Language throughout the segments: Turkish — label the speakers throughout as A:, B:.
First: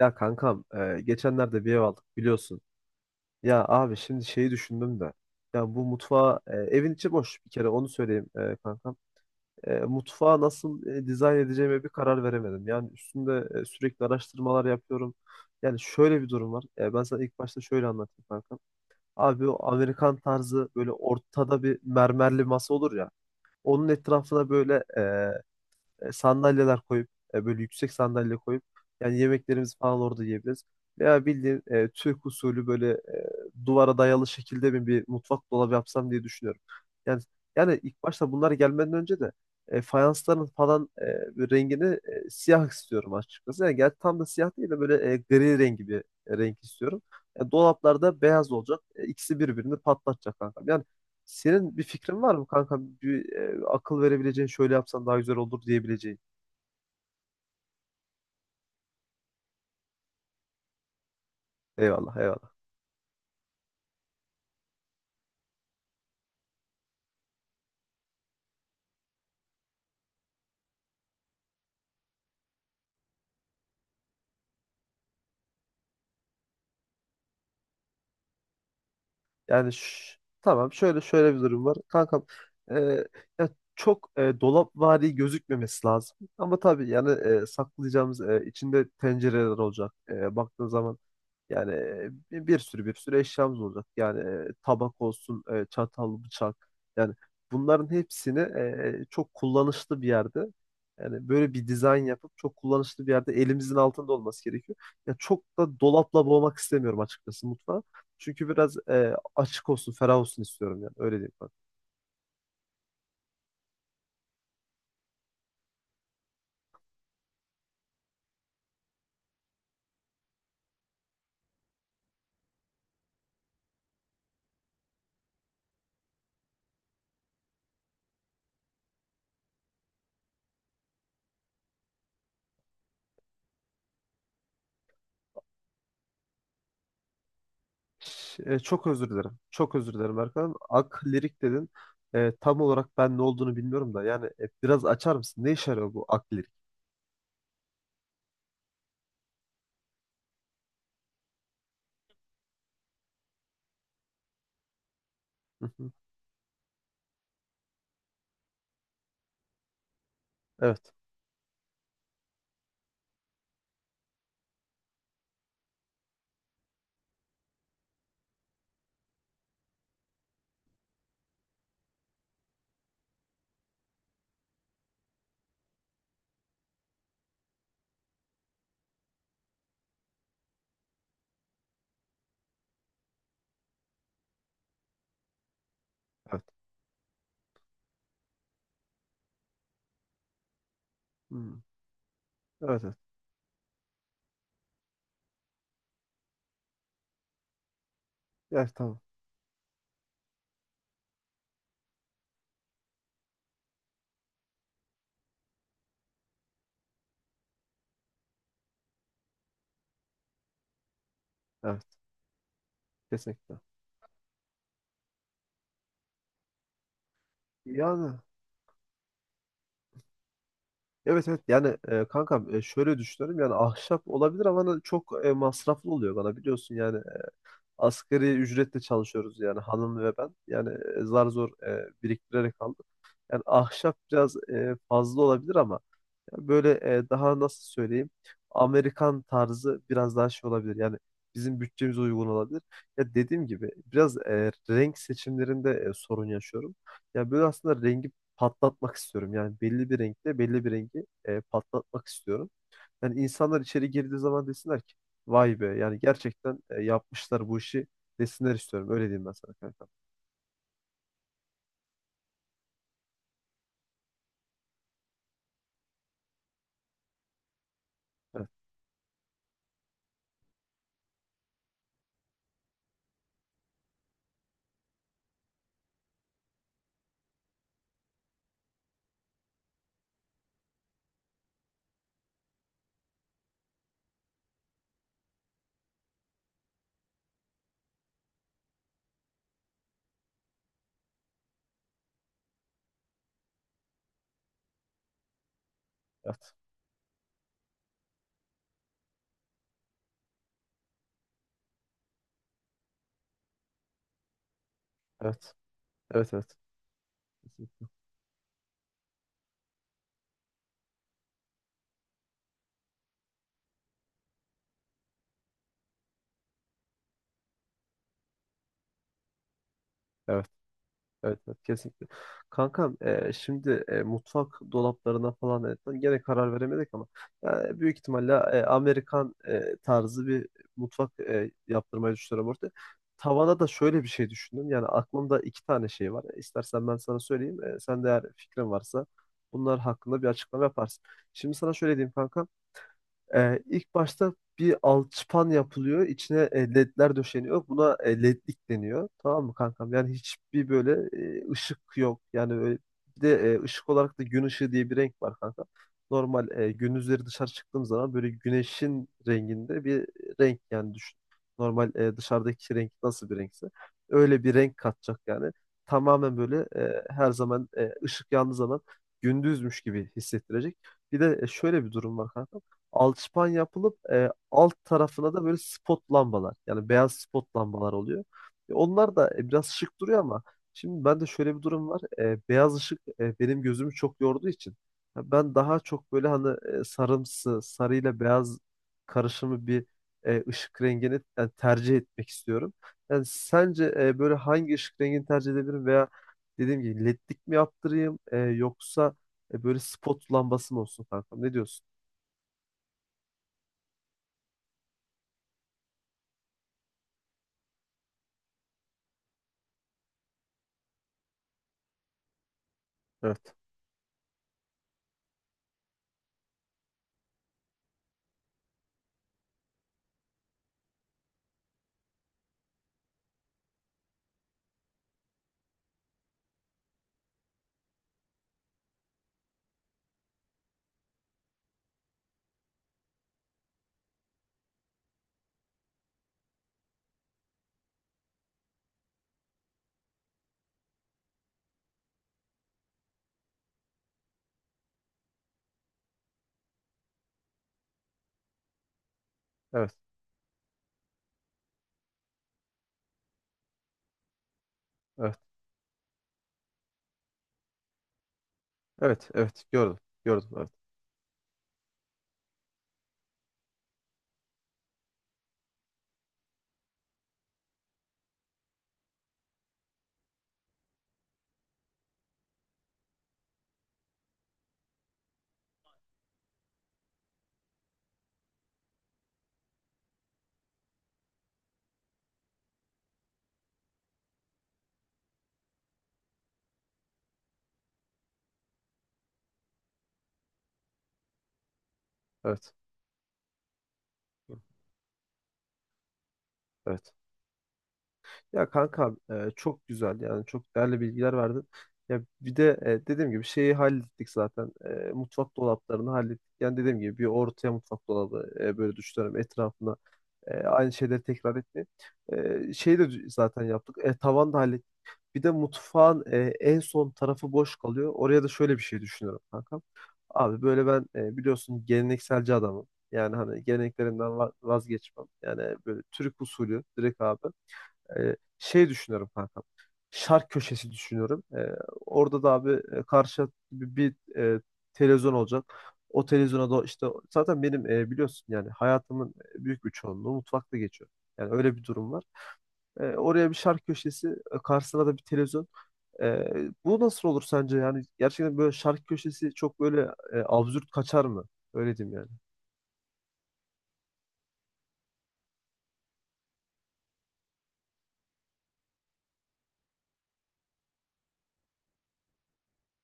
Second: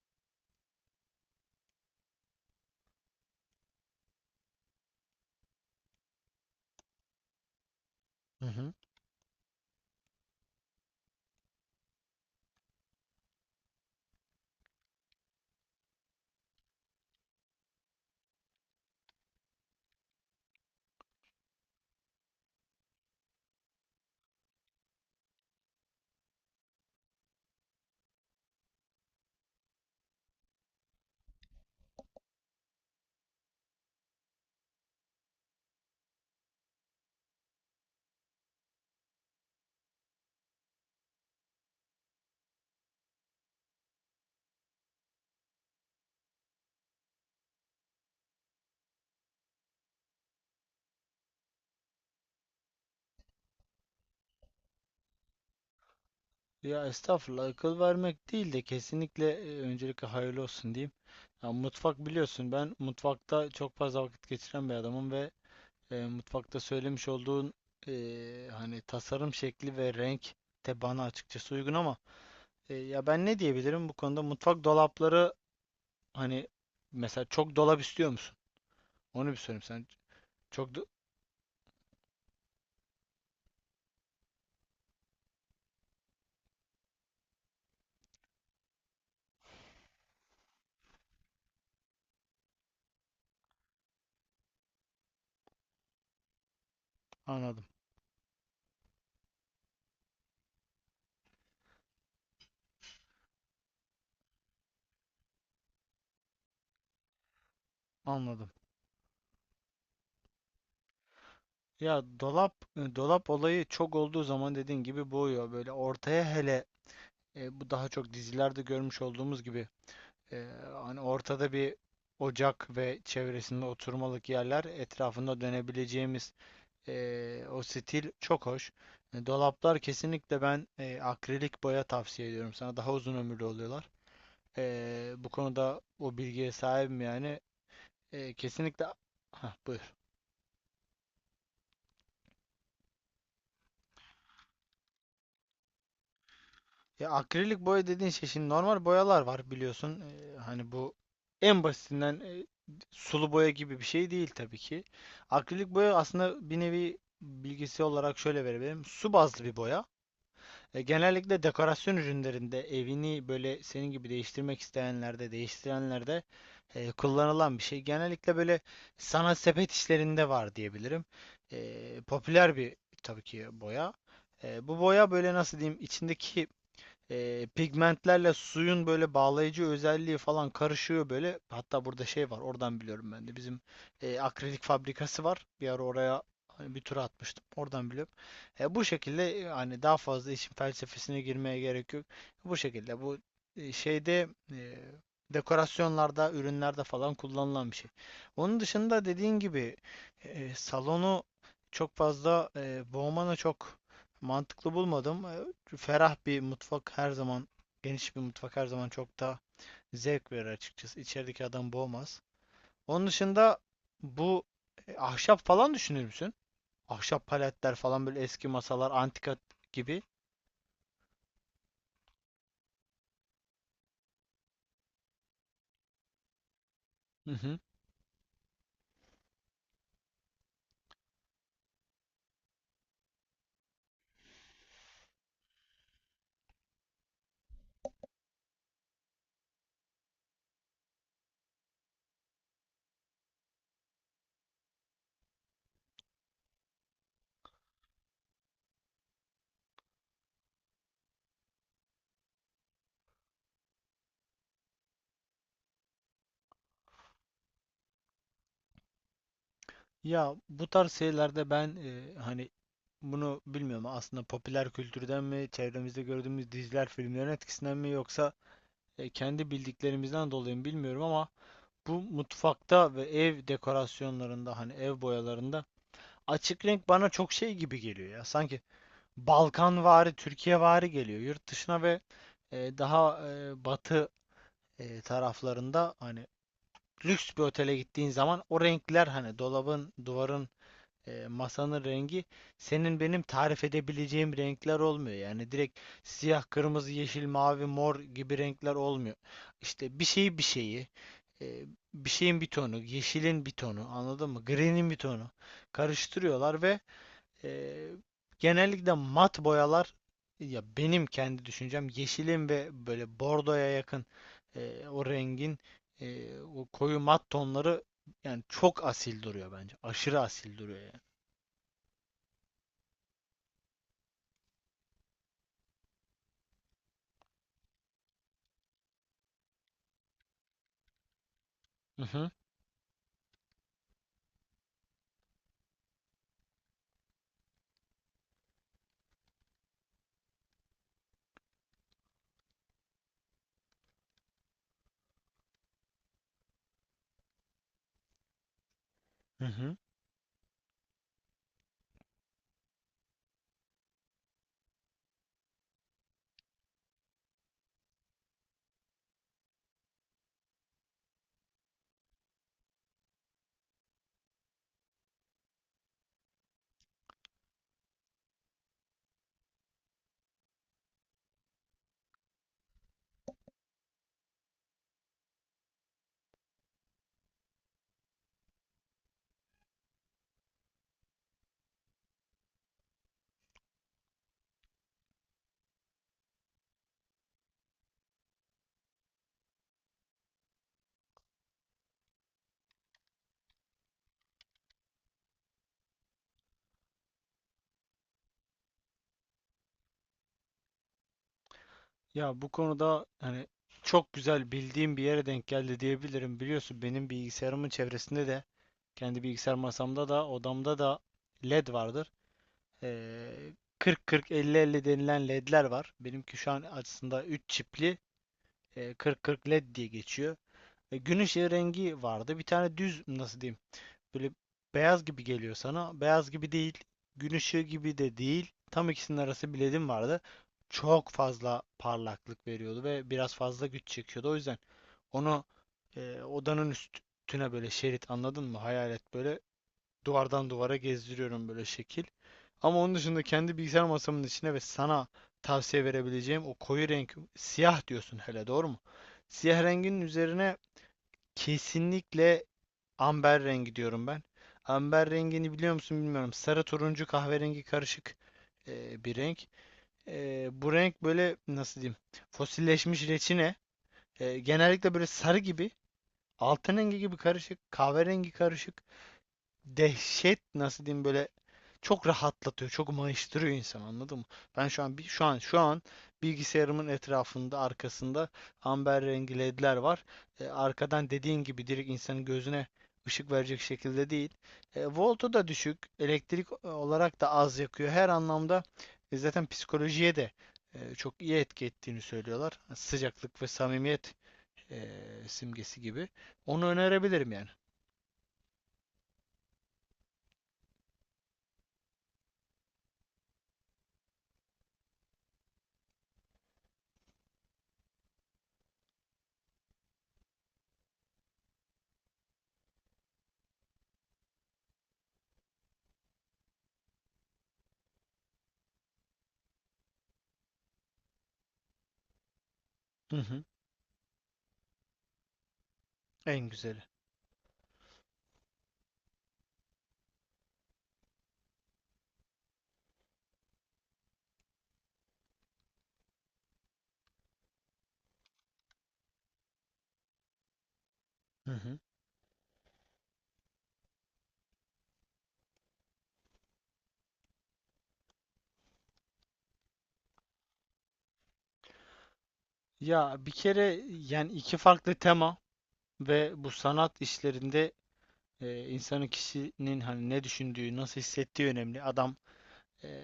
A: Ya kankam, geçenlerde bir ev aldık biliyorsun. Ya abi şimdi şeyi düşündüm de. Ya bu mutfağı, evin içi boş bir kere onu söyleyeyim
B: Hı hı.
A: kankam. Mutfağı nasıl dizayn edeceğime bir karar veremedim. Yani üstünde sürekli araştırmalar yapıyorum. Yani şöyle bir durum var. Ben sana ilk başta şöyle anlatayım kankam. Abi o Amerikan tarzı böyle ortada bir mermerli masa olur ya. Onun etrafına böyle sandalyeler koyup böyle yüksek sandalye koyup yani yemeklerimizi falan orada yiyebiliriz. Veya bildiğin Türk usulü böyle duvara dayalı şekilde mi bir mutfak dolabı yapsam diye düşünüyorum. Yani yani ilk başta bunlar gelmeden önce de fayansların falan bir rengini siyah istiyorum açıkçası. Yani gerçi tam da siyah değil de böyle gri rengi bir renk istiyorum. Dolaplarda beyaz olacak. İkisi birbirini patlatacak kanka. Yani senin bir fikrin var mı kanka? Bir, akıl verebileceğin şöyle yapsan daha güzel olur diyebileceğin.
B: Ya estağfurullah akıl vermek değil de kesinlikle öncelikle hayırlı olsun diyeyim. Ya mutfak
A: Eyvallah,
B: biliyorsun
A: eyvallah.
B: ben mutfakta çok fazla vakit geçiren bir adamım ve mutfakta söylemiş olduğun hani tasarım şekli ve renk de bana açıkçası uygun ama ya ben ne diyebilirim bu konuda mutfak dolapları hani mesela çok dolap istiyor musun? Onu bir sorayım
A: Yani
B: sen.
A: ş-
B: Çok
A: tamam
B: do-
A: şöyle bir durum var. Kankam, e, ya çok dolapvari gözükmemesi lazım. Ama tabii yani saklayacağımız içinde tencereler olacak. Baktığın zaman yani bir, bir sürü bir sürü eşyamız olacak. Yani tabak olsun, çatal, bıçak. Yani
B: Anladım.
A: bunların hepsini çok kullanışlı bir yerde yani böyle bir dizayn yapıp çok kullanışlı bir yerde elimizin altında olması gerekiyor. Ya çok da dolapla boğmak istemiyorum açıkçası mutfağı. Çünkü
B: Anladım.
A: biraz açık olsun, ferah olsun istiyorum yani. Öyle diyeyim bak.
B: Ya dolap dolap olayı çok olduğu zaman dediğin gibi boğuyor. Böyle ortaya hele, bu daha çok dizilerde görmüş olduğumuz gibi e, hani ortada bir ocak ve çevresinde oturmalık yerler etrafında dönebileceğimiz o stil çok hoş. Dolaplar kesinlikle ben akrilik boya tavsiye ediyorum sana. Daha uzun ömürlü oluyorlar. Bu konuda o bilgiye sahibim yani. E, kesinlikle...
A: Çok özür dilerim.
B: Hah,
A: Çok özür
B: buyur.
A: dilerim Erkan. Ak lirik dedin. Tam olarak ben ne olduğunu bilmiyorum da. Yani biraz açar mısın? Ne işe yarıyor bu ak lirik?
B: Ya akrilik boya dediğin şey şimdi normal boyalar var biliyorsun. Hani bu en basitinden sulu boya gibi bir şey değil tabii ki. Akrilik
A: Hı hı.
B: boya aslında bir nevi bilgisi olarak şöyle verebilirim. Su bazlı bir boya.
A: Evet.
B: Genellikle dekorasyon ürünlerinde evini böyle senin gibi değiştirmek isteyenlerde, değiştirenlerde kullanılan bir şey. Genellikle böyle sanat sepet işlerinde var diyebilirim. Popüler bir tabii ki boya. Bu boya böyle nasıl diyeyim içindeki pigmentlerle suyun böyle bağlayıcı özelliği falan karışıyor böyle. Hatta burada şey var, oradan biliyorum ben de. Bizim akrilik fabrikası var. Bir ara oraya
A: Evet.
B: hani bir tura atmıştım. Oradan biliyorum. Bu şekilde hani daha fazla işin felsefesine girmeye
A: Hmm.
B: gerek yok. Bu
A: Evet, evet.
B: şekilde bu e, şeyde e, dekorasyonlarda, ürünlerde falan kullanılan bir şey. Onun
A: Evet, tamam.
B: dışında dediğin gibi salonu çok fazla boğmana çok mantıklı bulmadım. Ferah bir mutfak her zaman, geniş bir mutfak her zaman çok daha zevk verir açıkçası. İçerideki adam
A: Evet.
B: boğmaz. Onun dışında
A: Kesinlikle.
B: bu ahşap falan düşünür müsün? Ahşap paletler falan
A: Yani
B: böyle eski masalar, antika gibi.
A: evet, evet, yani kankam, şöyle düşünüyorum yani ahşap olabilir ama hani çok masraflı oluyor bana biliyorsun yani
B: Hı hı.
A: asgari ücretle çalışıyoruz yani hanım ve ben. Yani zar zor biriktirerek aldık. Yani ahşap biraz fazla olabilir ama yani böyle daha nasıl söyleyeyim, Amerikan tarzı biraz daha şey olabilir. Yani bizim bütçemize uygun olabilir. Ya dediğim gibi biraz renk seçimlerinde sorun yaşıyorum. Ya böyle aslında rengi patlatmak istiyorum. Yani belli bir renkte belli bir rengi patlatmak istiyorum. Yani insanlar içeri girdiği zaman desinler ki vay be, yani gerçekten yapmışlar bu işi desinler istiyorum. Öyle diyeyim ben sana kanka.
B: Ya bu tarz şeylerde ben hani bunu bilmiyorum aslında popüler kültürden mi, çevremizde gördüğümüz diziler, filmlerin etkisinden mi yoksa
A: Evet,
B: kendi bildiklerimizden dolayı mı bilmiyorum ama bu mutfakta ve ev dekorasyonlarında hani ev boyalarında açık renk bana çok şey gibi geliyor ya. Sanki Balkanvari, Türkiyevari geliyor. Yurt dışına ve daha batı taraflarında hani lüks bir otele gittiğin zaman o renkler hani dolabın, duvarın masanın rengi senin benim tarif edebileceğim renkler olmuyor. Yani direkt siyah,
A: evet,
B: kırmızı, yeşil, mavi, mor gibi renkler olmuyor. İşte e, bir şeyin bir tonu, yeşilin bir tonu, anladın mı? Green'in bir tonu
A: evet, evet, evet.
B: karıştırıyorlar ve e,
A: Kesinlikle.
B: genellikle mat boyalar, ya benim kendi düşüncem yeşilin ve böyle bordoya yakın o rengin o koyu mat tonları yani çok asil duruyor bence. Aşırı
A: Evet.
B: asil duruyor yani.
A: Evet, evet, kesinlikle. Kankam, şimdi mutfak dolaplarına falan gene karar veremedik ama büyük ihtimalle Amerikan tarzı bir mutfak
B: Hı
A: yaptırmayı
B: hı,
A: düşünüyorum orada. Tavana da şöyle bir şey düşündüm. Yani aklımda iki tane şey var. İstersen ben sana söyleyeyim. Sen de eğer fikrin varsa bunlar hakkında bir açıklama yaparsın. Şimdi sana şöyle diyeyim kankam. İlk başta bir alçıpan yapılıyor. İçine ledler döşeniyor. Buna ledlik deniyor.
B: hı
A: Tamam mı
B: hı.
A: kankam? Yani hiçbir böyle ışık yok. Yani öyle, bir de ışık olarak da gün ışığı diye bir renk var kanka. Normal gündüzleri dışarı çıktığım zaman böyle güneşin renginde bir renk yani düşün. Normal dışarıdaki renk nasıl bir renkse. Öyle bir renk katacak yani. Tamamen böyle her zaman ışık yandığı zaman gündüzmüş gibi hissettirecek. Bir de şöyle bir durum var kanka, alçıpan yapılıp alt tarafına da böyle spot lambalar yani beyaz spot lambalar oluyor. Onlar da biraz şık duruyor ama şimdi bende şöyle bir durum var. Beyaz ışık benim gözümü çok yorduğu için ya ben daha çok böyle hani sarımsı, sarıyla beyaz karışımı bir ışık rengini yani tercih etmek istiyorum. Yani sence böyle hangi ışık rengini tercih edebilirim veya dediğim gibi ledlik mi yaptırayım yoksa böyle spot lambası mı olsun kankam? Ne diyorsun?
B: Ya bu konuda hani çok güzel bildiğim bir yere denk geldi diyebilirim. Biliyorsun benim bilgisayarımın çevresinde de kendi bilgisayar masamda da odamda da LED vardır. Ee,
A: Evet.
B: 40-40-50-50 denilen LED'ler var. Benimki şu an aslında 3 çipli 40-40 LED diye geçiyor. Gün ışığı rengi vardı. Bir tane düz nasıl diyeyim böyle beyaz gibi geliyor sana. Beyaz gibi değil. Gün ışığı gibi de değil. Tam ikisinin arası bir ledim vardı. Çok fazla parlaklık veriyordu ve biraz fazla güç çekiyordu. O yüzden onu odanın üstüne böyle şerit anladın mı? Hayalet böyle duvardan duvara gezdiriyorum böyle şekil. Ama onun dışında kendi bilgisayar masamın içine ve sana tavsiye verebileceğim o koyu renk siyah diyorsun hele doğru mu? Siyah
A: Evet.
B: rengin üzerine kesinlikle amber rengi diyorum ben. Amber
A: Evet.
B: rengini biliyor musun bilmiyorum. Sarı turuncu kahverengi karışık bir
A: Evet.
B: renk.
A: Evet. Gördüm. Gördüm. Evet.
B: Bu renk böyle nasıl diyeyim? Fosilleşmiş reçine. Genellikle böyle sarı gibi, altın rengi gibi karışık, kahverengi karışık dehşet nasıl diyeyim böyle çok rahatlatıyor, çok mayıştırıyor insan anladın mı? Ben şu an bir şu an şu an bilgisayarımın etrafında arkasında amber rengi ledler var. Arkadan dediğin gibi direkt insanın gözüne ışık verecek şekilde değil. Voltu da düşük, elektrik olarak da az yakıyor. Her anlamda zaten psikolojiye de çok iyi etki ettiğini söylüyorlar.
A: Evet.
B: Sıcaklık ve samimiyet
A: Gördüm.
B: e, simgesi gibi. Onu
A: Evet.
B: önerebilirim yani.
A: Ya kanka, çok güzel yani çok değerli bilgiler verdin. Ya bir de dediğim gibi şeyi hallettik zaten. Mutfak dolaplarını hallettik. Yani dediğim gibi bir ortaya mutfak dolabı böyle düşünüyorum, etrafına aynı şeyleri tekrar etmeyin. Şeyi de zaten yaptık. Tavan da hallettik. Bir de mutfağın en son tarafı boş kalıyor. Oraya da şöyle bir şey düşünüyorum kankam. Abi böyle ben biliyorsun gelenekselci adamım.
B: Hı
A: Yani
B: hı.
A: hani geleneklerimden vazgeçmem. Yani böyle Türk
B: En güzeli.
A: usulü direkt abi. Şey düşünüyorum kankam. Şark köşesi düşünüyorum. Orada da abi karşı televizyon olacak. O televizyona da işte zaten benim biliyorsun yani hayatımın büyük bir çoğunluğu mutfakta geçiyor.
B: Hı
A: Yani öyle
B: hı.
A: bir durum var. Oraya bir şark köşesi, karşısına da bir televizyon. Ee, Bu nasıl olur sence? Yani gerçekten böyle şarkı köşesi çok böyle absürt kaçar mı? Öyle diyeyim yani.
B: Ya bir kere yani iki farklı tema ve bu sanat işlerinde insanın kişinin hani ne düşündüğü, nasıl hissettiği önemli. Adam e,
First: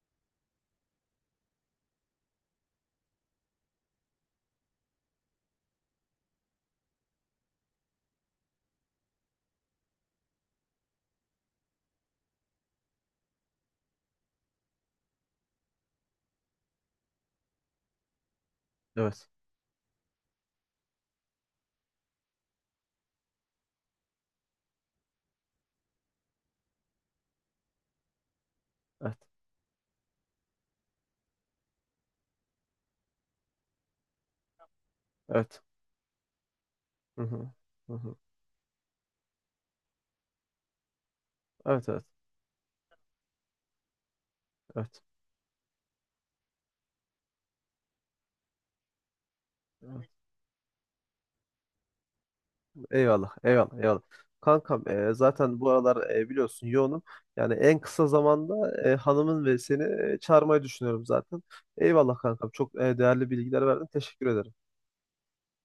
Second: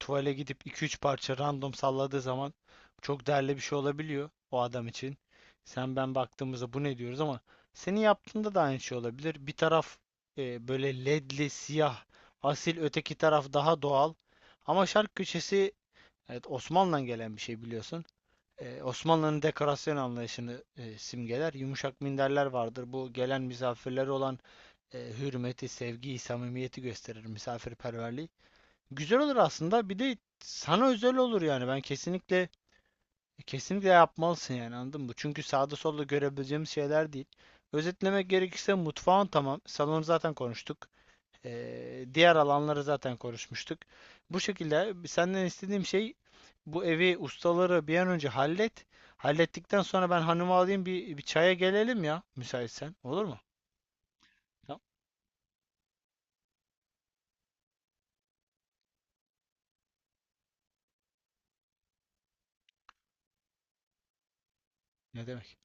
B: tuvale gidip iki üç parça random salladığı zaman çok değerli bir şey olabiliyor o adam için. Sen ben baktığımızda bu ne diyoruz ama senin yaptığında da aynı şey olabilir. Bir taraf böyle ledli, siyah, asil, öteki taraf daha doğal. Ama şark köşesi evet Osmanlı'dan gelen bir şey biliyorsun.
A: Evet.
B: Osmanlı'nın dekorasyon anlayışını simgeler. Yumuşak minderler vardır. Bu gelen misafirlere olan hürmeti, sevgiyi, samimiyeti gösterir misafirperverliği.
A: Evet.
B: Güzel olur aslında. Bir de sana özel olur yani. Ben kesinlikle yapmalısın yani anladın mı? Çünkü
A: Evet.
B: sağda solda görebileceğimiz şeyler
A: Hı
B: değil.
A: hı. Hı hı.
B: Özetlemek gerekirse mutfağın tamam. Salonu zaten konuştuk.
A: Evet, evet.
B: Diğer alanları zaten konuşmuştuk. Bu şekilde
A: Evet.
B: senden istediğim şey bu evi ustaları bir an önce hallet. Hallettikten sonra
A: Evet.
B: ben hanımı alayım bir çaya gelelim ya müsaitsen. Olur
A: Eyvallah.
B: mu?
A: Eyvallah. Eyvallah.
B: Tamam.
A: Kankam, zaten bu aralar biliyorsun yoğunum. Yani en kısa zamanda hanımın ve seni çağırmayı düşünüyorum zaten. Eyvallah kankam. Çok değerli bilgiler verdin. Teşekkür ederim.
B: Ne demek?